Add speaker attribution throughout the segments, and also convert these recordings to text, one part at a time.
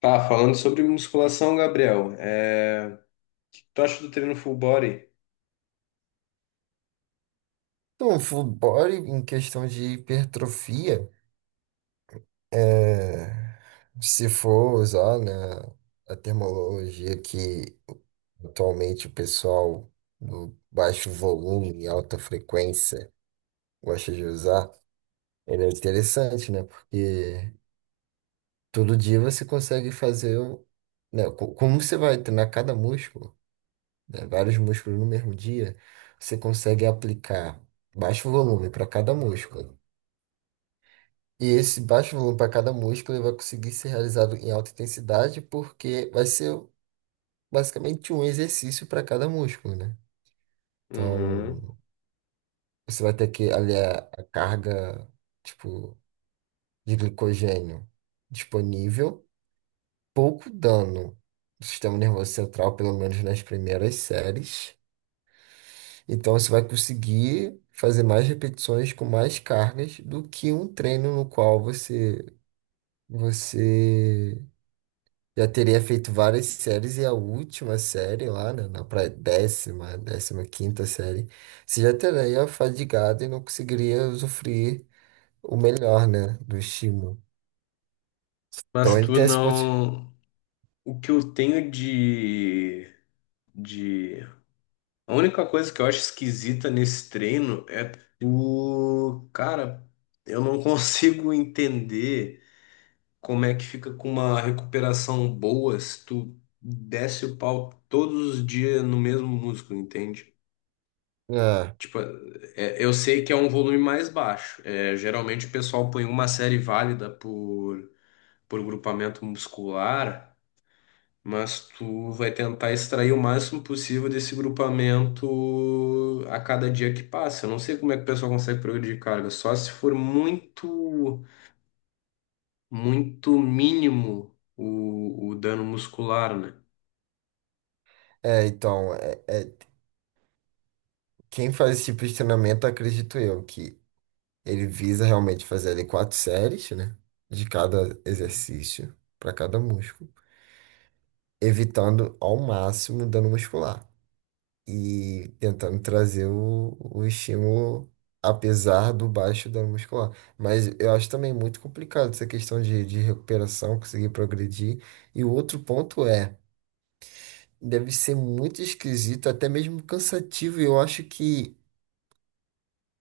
Speaker 1: Tá, falando sobre musculação, Gabriel, tu acha do treino full body?
Speaker 2: Então, o full body em questão de hipertrofia, é, se for usar, né, a terminologia que atualmente o pessoal do baixo volume e alta frequência gosta de usar, ele é interessante, né? Porque todo dia você consegue fazer, né, como você vai treinar cada músculo, né, vários músculos no mesmo dia, você consegue aplicar baixo volume para cada músculo. E esse baixo volume para cada músculo ele vai conseguir ser realizado em alta intensidade, porque vai ser basicamente um exercício para cada músculo, né?
Speaker 1: Uhum.
Speaker 2: Então, você vai ter que aliar a carga, tipo, de glicogênio disponível, pouco dano do sistema nervoso central, pelo menos nas primeiras séries. Então, você vai conseguir fazer mais repetições com mais cargas do que um treino no qual você já teria feito várias séries e a última série lá, né, na pra 10ª, 15ª série, você já teria fadigado e não conseguiria usufruir o melhor, né, do estímulo. Então
Speaker 1: Mas
Speaker 2: ele
Speaker 1: tu
Speaker 2: tem esse ponto.
Speaker 1: não. O que eu tenho de... de. A única coisa que eu acho esquisita nesse treino é o. Cara, eu não consigo entender como é que fica com uma recuperação boa se tu desce o pau todos os dias no mesmo músculo, entende?
Speaker 2: Ah,
Speaker 1: Tipo, eu sei que é um volume mais baixo. É, geralmente o pessoal põe uma série válida por grupamento muscular, mas tu vai tentar extrair o máximo possível desse grupamento a cada dia que passa. Eu não sei como é que o pessoal consegue progredir de carga, só se for muito, muito mínimo o dano muscular, né?
Speaker 2: é, então, é, é- quem faz esse tipo de treinamento, acredito eu, que ele visa realmente fazer ali quatro séries, né, de cada exercício, para cada músculo, evitando ao máximo dano muscular. E tentando trazer o estímulo, apesar do baixo dano muscular. Mas eu acho também muito complicado essa questão de recuperação, conseguir progredir. E o outro ponto é, deve ser muito esquisito, até mesmo cansativo, e eu acho que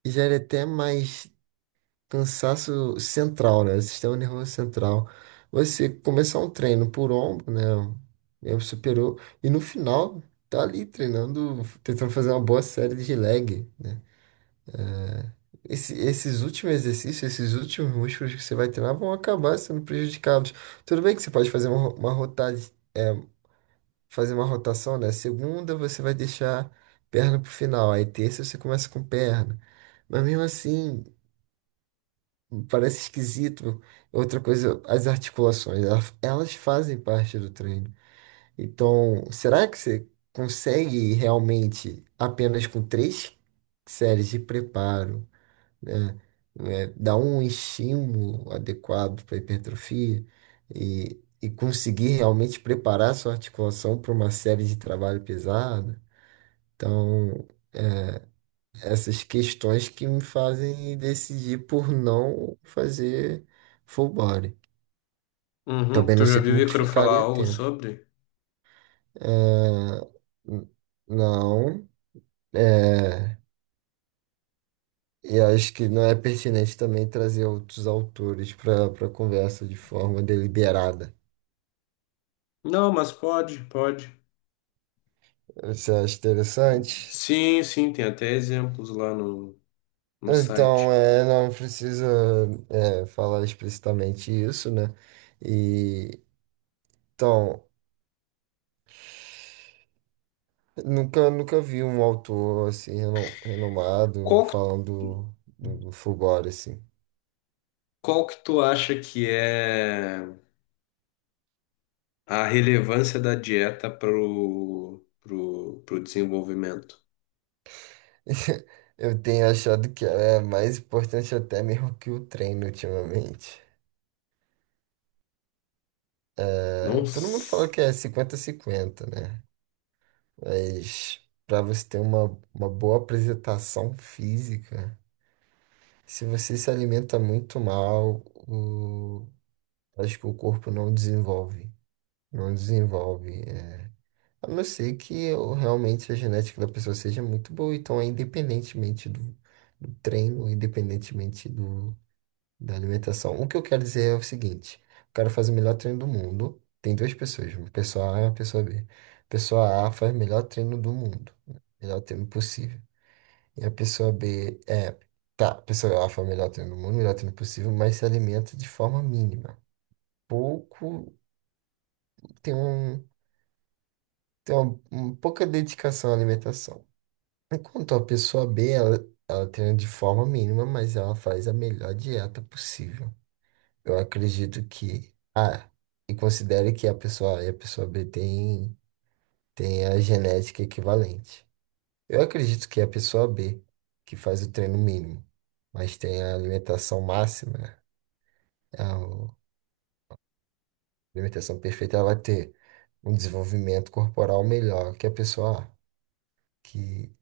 Speaker 2: gera até mais cansaço central, né? Sistema nervoso central. Você começar um treino por ombro, né? Eu superou, e no final tá ali treinando, tentando fazer uma boa série de leg. Esses últimos exercícios, esses últimos músculos que você vai treinar vão acabar sendo prejudicados. Tudo bem que você pode fazer uma rota, é, fazer uma rotação, né? Segunda você vai deixar perna pro final, aí terça você começa com perna. Mas mesmo assim, parece esquisito. Outra coisa, as articulações, elas fazem parte do treino. Então, será que você consegue realmente apenas com três séries de preparo, né? É, dar um estímulo adequado para hipertrofia e conseguir realmente preparar sua articulação para uma série de trabalho pesado. Então, essas questões que me fazem decidir por não fazer full body.
Speaker 1: Uhum.
Speaker 2: Também
Speaker 1: Tu
Speaker 2: não
Speaker 1: já
Speaker 2: sei
Speaker 1: viu o
Speaker 2: como que
Speaker 1: Ícaro falar
Speaker 2: ficaria o
Speaker 1: algo
Speaker 2: tempo.
Speaker 1: sobre?
Speaker 2: É, n- não. É, e acho que não é pertinente também trazer outros autores para a conversa de forma deliberada.
Speaker 1: Não, mas pode, pode.
Speaker 2: Você acha interessante?
Speaker 1: Sim, sim, tem até exemplos lá no
Speaker 2: Então,
Speaker 1: site.
Speaker 2: não precisa, falar explicitamente isso, né? E, então, nunca vi um autor, assim, renomado
Speaker 1: Qual que,
Speaker 2: falando do Fulgore, assim.
Speaker 1: qual que tu acha que é a relevância da dieta pro desenvolvimento?
Speaker 2: Eu tenho achado que é mais importante até mesmo que o treino ultimamente.
Speaker 1: Não.
Speaker 2: Todo mundo fala
Speaker 1: s-
Speaker 2: que é 50 cinquenta, né? Mas para você ter uma boa apresentação física, se você se alimenta muito mal, acho que o corpo não desenvolve. Não desenvolve. É. A não ser que realmente a genética da pessoa seja muito boa. Então, independentemente do treino, independentemente do, da alimentação. O que eu quero dizer é o seguinte: o cara faz o melhor treino do mundo. Tem duas pessoas, uma pessoa A e uma pessoa B. Pessoa A faz o melhor treino do mundo, o melhor treino possível. E a pessoa B tá, a pessoa A foi o melhor treino do mundo, o melhor treino possível, mas se alimenta de forma mínima. Pouco, tem um, tem uma, pouca dedicação à alimentação. Enquanto a pessoa B, ela treina de forma mínima, mas ela faz a melhor dieta possível. Eu acredito que A, e considere que a pessoa A e a pessoa B tem a genética equivalente. Eu acredito que a pessoa B, que faz o treino mínimo, mas tem a alimentação máxima, a alimentação perfeita ela vai ter um desenvolvimento corporal melhor que a pessoa que,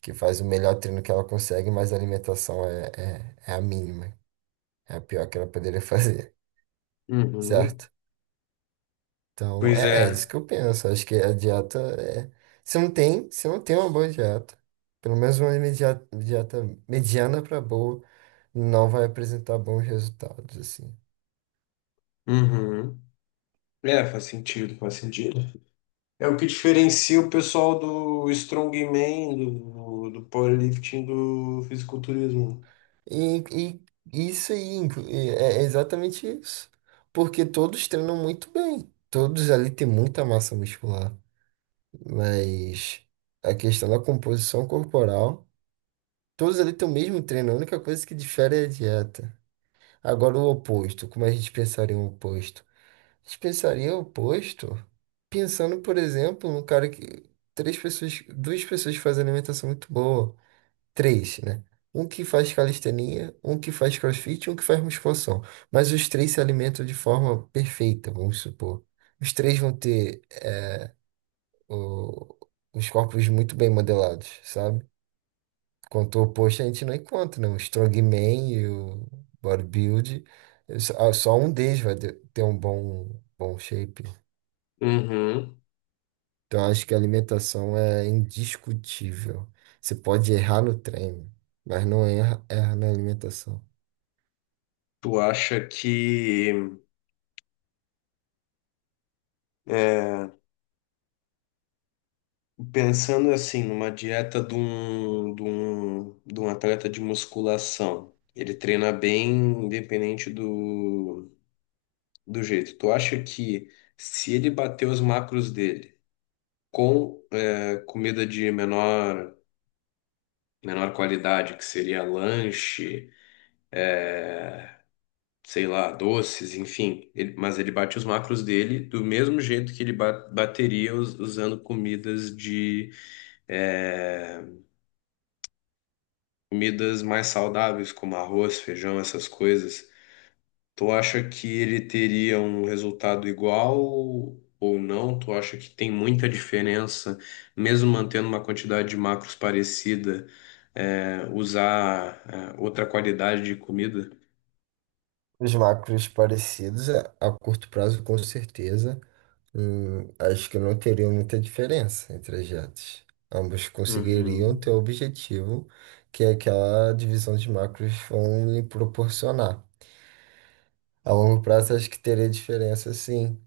Speaker 2: que faz o melhor treino que ela consegue, mas a alimentação é a mínima, é a pior que ela poderia fazer,
Speaker 1: Uhum.
Speaker 2: certo? Então,
Speaker 1: Pois
Speaker 2: é isso
Speaker 1: é.
Speaker 2: que eu penso. Acho que a dieta é. Se não tem uma boa dieta, pelo menos uma dieta mediana para boa, não vai apresentar bons resultados, assim.
Speaker 1: Uhum. É, faz sentido, faz sentido. É o que diferencia o pessoal do strongman, do powerlifting, do fisiculturismo.
Speaker 2: E, e isso aí e é exatamente isso. Porque todos treinam muito bem. Todos ali têm muita massa muscular. Mas a questão da composição corporal, todos ali têm o mesmo treino. A única coisa que difere é a dieta. Agora, o oposto. Como a gente pensaria o oposto? A gente pensaria o oposto pensando, por exemplo, num cara que. Três pessoas, duas pessoas fazem alimentação muito boa. Três, né? Um que faz calistenia, um que faz crossfit e um que faz musculação. Mas os três se alimentam de forma perfeita, vamos supor. Os três vão ter o- os corpos muito bem modelados, sabe? Quanto o oposto a gente não encontra, né? O strongman e o bodybuild, só um deles vai ter um bom shape.
Speaker 1: Uhum.
Speaker 2: Então acho que a alimentação é indiscutível. Você pode errar no treino, mas não erra na alimentação.
Speaker 1: Tu acha que é, Pensando assim, numa dieta de um, de um, de um atleta de musculação, ele treina bem independente do jeito. Tu acha que se ele bater os macros dele com comida de menor, menor qualidade, que seria lanche, sei lá, doces, enfim, mas ele bate os macros dele do mesmo jeito que ele bateria usando comidas de eh, Comidas mais saudáveis, como arroz, feijão, essas coisas, tu acha que ele teria um resultado igual ou não? Tu acha que tem muita diferença, mesmo mantendo uma quantidade de macros parecida, é, usar, é, outra qualidade de comida?
Speaker 2: Os macros parecidos a curto prazo, com certeza. Acho que não teria muita diferença entre as metas. Ambos conseguiriam
Speaker 1: Uhum,
Speaker 2: ter o objetivo que é aquela divisão de macros vão lhe proporcionar. A longo prazo, acho que teria diferença, sim.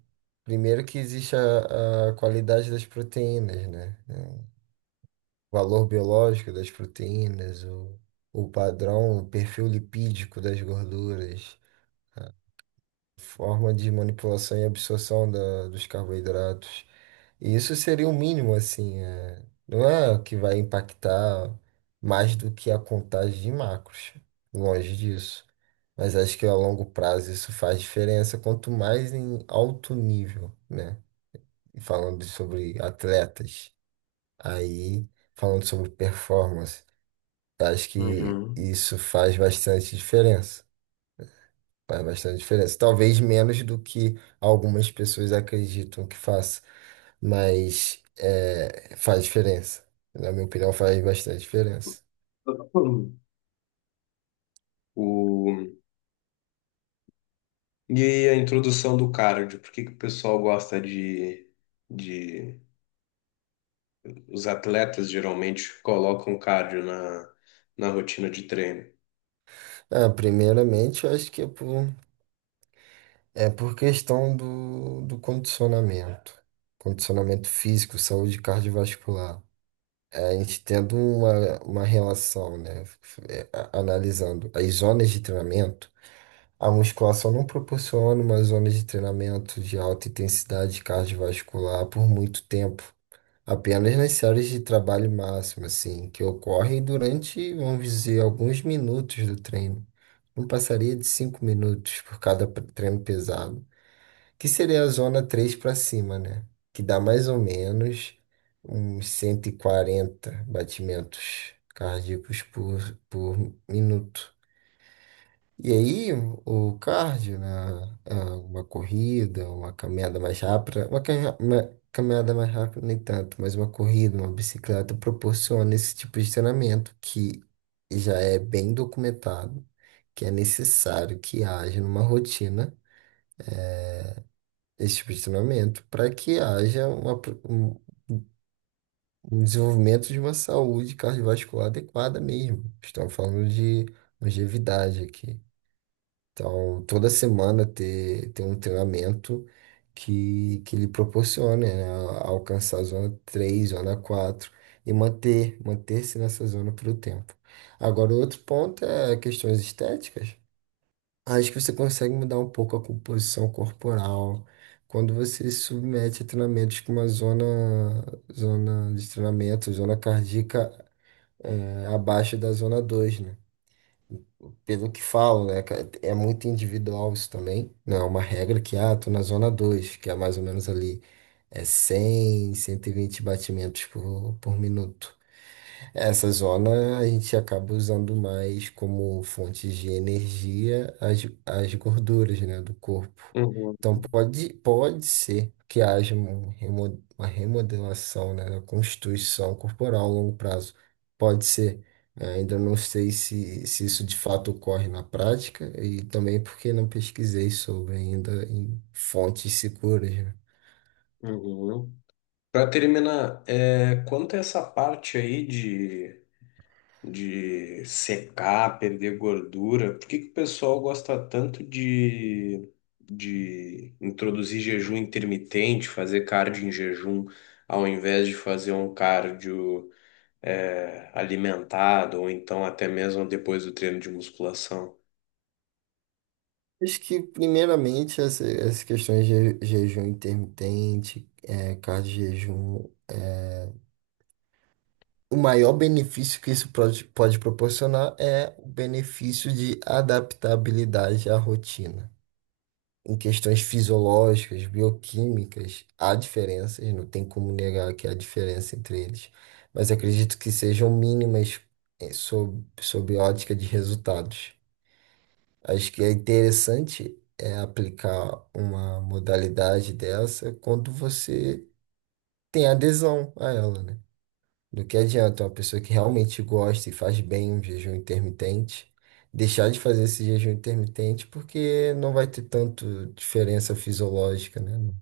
Speaker 2: Primeiro que existe a qualidade das proteínas, né? O valor biológico das proteínas, o padrão, o perfil lipídico das gorduras. Forma de manipulação e absorção dos carboidratos. E isso seria o mínimo, assim, não é que vai impactar mais do que a contagem de macros, longe disso. Mas acho que a longo prazo isso faz diferença, quanto mais em alto nível, né? E falando sobre atletas, aí falando sobre performance, acho que
Speaker 1: uhum.
Speaker 2: isso faz bastante diferença. Faz bastante diferença. Talvez menos do que algumas pessoas acreditam que faça, mas faz diferença. Na minha opinião, faz bastante diferença.
Speaker 1: O... E a introdução do cardio, por que que o pessoal gosta de, os atletas geralmente colocam cardio na rotina de treino.
Speaker 2: Ah, primeiramente, eu acho que é por, questão do condicionamento. Condicionamento físico, saúde cardiovascular. A gente tendo uma relação, né? Analisando as zonas de treinamento. A musculação não proporciona uma zona de treinamento de alta intensidade cardiovascular por muito tempo, apenas nas séries de trabalho máximo, assim, que ocorrem durante, vamos dizer, alguns minutos do treino. Não passaria de 5 minutos por cada treino pesado, que seria a zona 3 para cima, né? Que dá mais ou menos uns 140 batimentos cardíacos por minuto. E aí, o cardio, né, é uma corrida, uma caminhada mais rápida, uma caminhada mais rápida nem tanto, mas uma corrida, uma bicicleta proporciona esse tipo de treinamento que já é bem documentado, que é necessário que haja numa rotina esse tipo de treinamento para que haja um desenvolvimento de uma saúde cardiovascular adequada mesmo. Estamos falando de longevidade aqui. Então, toda semana ter um treinamento que lhe proporcione, né, alcançar a zona 3, zona 4 e manter-se nessa zona pelo tempo. Agora, o outro ponto é questões estéticas. Acho que você consegue mudar um pouco a composição corporal quando você se submete a treinamentos com uma zona, zona de treinamento, zona cardíaca, abaixo da zona 2, né? Pelo que falo, né, cara, é muito individual isso também. Não é uma regra que, ah, tô na zona 2 que é mais ou menos ali, é 100, 120 batimentos por minuto. Essa zona a gente acaba usando mais como fonte de energia as gorduras, né, do corpo.
Speaker 1: Uhum,
Speaker 2: Então pode ser que haja uma remodelação, né, da constituição corporal a longo prazo. Pode ser. Ainda não sei se isso de fato ocorre na prática e também porque não pesquisei sobre ainda em fontes seguras, né.
Speaker 1: uhum. Para terminar, é, quanto a essa parte aí de secar, perder gordura, por que que o pessoal gosta tanto de introduzir jejum intermitente, fazer cardio em jejum, ao invés de fazer um cardio, é, alimentado, ou então até mesmo depois do treino de musculação?
Speaker 2: Acho que, primeiramente, essas questões de jejum intermitente, cardio-jejum, o maior benefício que isso pode proporcionar é o benefício de adaptabilidade à rotina. Em questões fisiológicas, bioquímicas, há diferenças, não tem como negar que há diferença entre eles, mas acredito que sejam mínimas, sob ótica de resultados. Acho que é interessante é aplicar uma modalidade dessa quando você tem adesão a ela, né? Do que adianta uma pessoa que realmente gosta e faz bem um jejum intermitente deixar de fazer esse jejum intermitente porque não vai ter tanto diferença fisiológica, né, no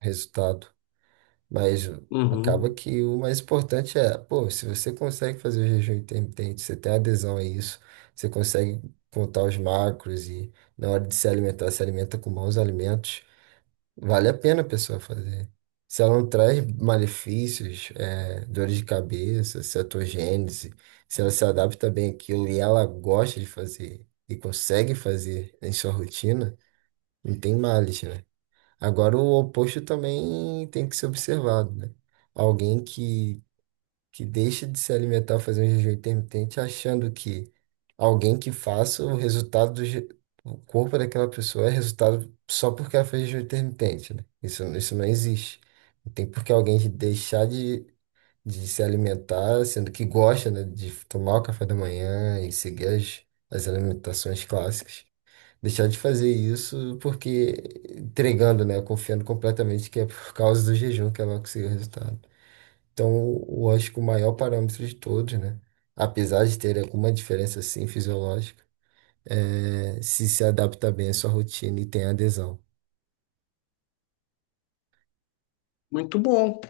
Speaker 2: resultado. Mas
Speaker 1: Uhum.
Speaker 2: acaba que o mais importante é, pô, se você consegue fazer o jejum intermitente, você tem adesão a isso, você consegue contar os macros e na hora de se alimentar, se alimenta com bons alimentos, vale a pena a pessoa fazer. Se ela não traz malefícios, dores de cabeça, cetogênese, se ela se adapta bem àquilo e ela gosta de fazer e consegue fazer em sua rotina, não tem males, né? Agora, o oposto também tem que ser observado, né? Alguém que deixa de se alimentar, fazer um jejum intermitente, achando que alguém que faça o resultado o corpo daquela pessoa é resultado só porque ela fez jejum intermitente, né? Isso não existe. Não tem por que alguém de deixar de se alimentar, sendo que gosta, né, de tomar o café da manhã e seguir as alimentações clássicas. Deixar de fazer isso porque entregando, né? Confiando completamente que é por causa do jejum que ela conseguiu o resultado. Então, eu acho que o maior parâmetro de todos, né? Apesar de ter alguma diferença, assim fisiológica, é se se adapta bem à sua rotina e tem adesão.
Speaker 1: Muito bom.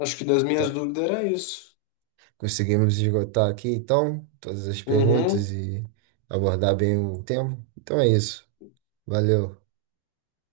Speaker 1: Acho que das minhas
Speaker 2: Tá.
Speaker 1: dúvidas era isso.
Speaker 2: Conseguimos esgotar aqui, então, todas as perguntas
Speaker 1: Uhum.
Speaker 2: e abordar bem o tema? Então é isso. Valeu.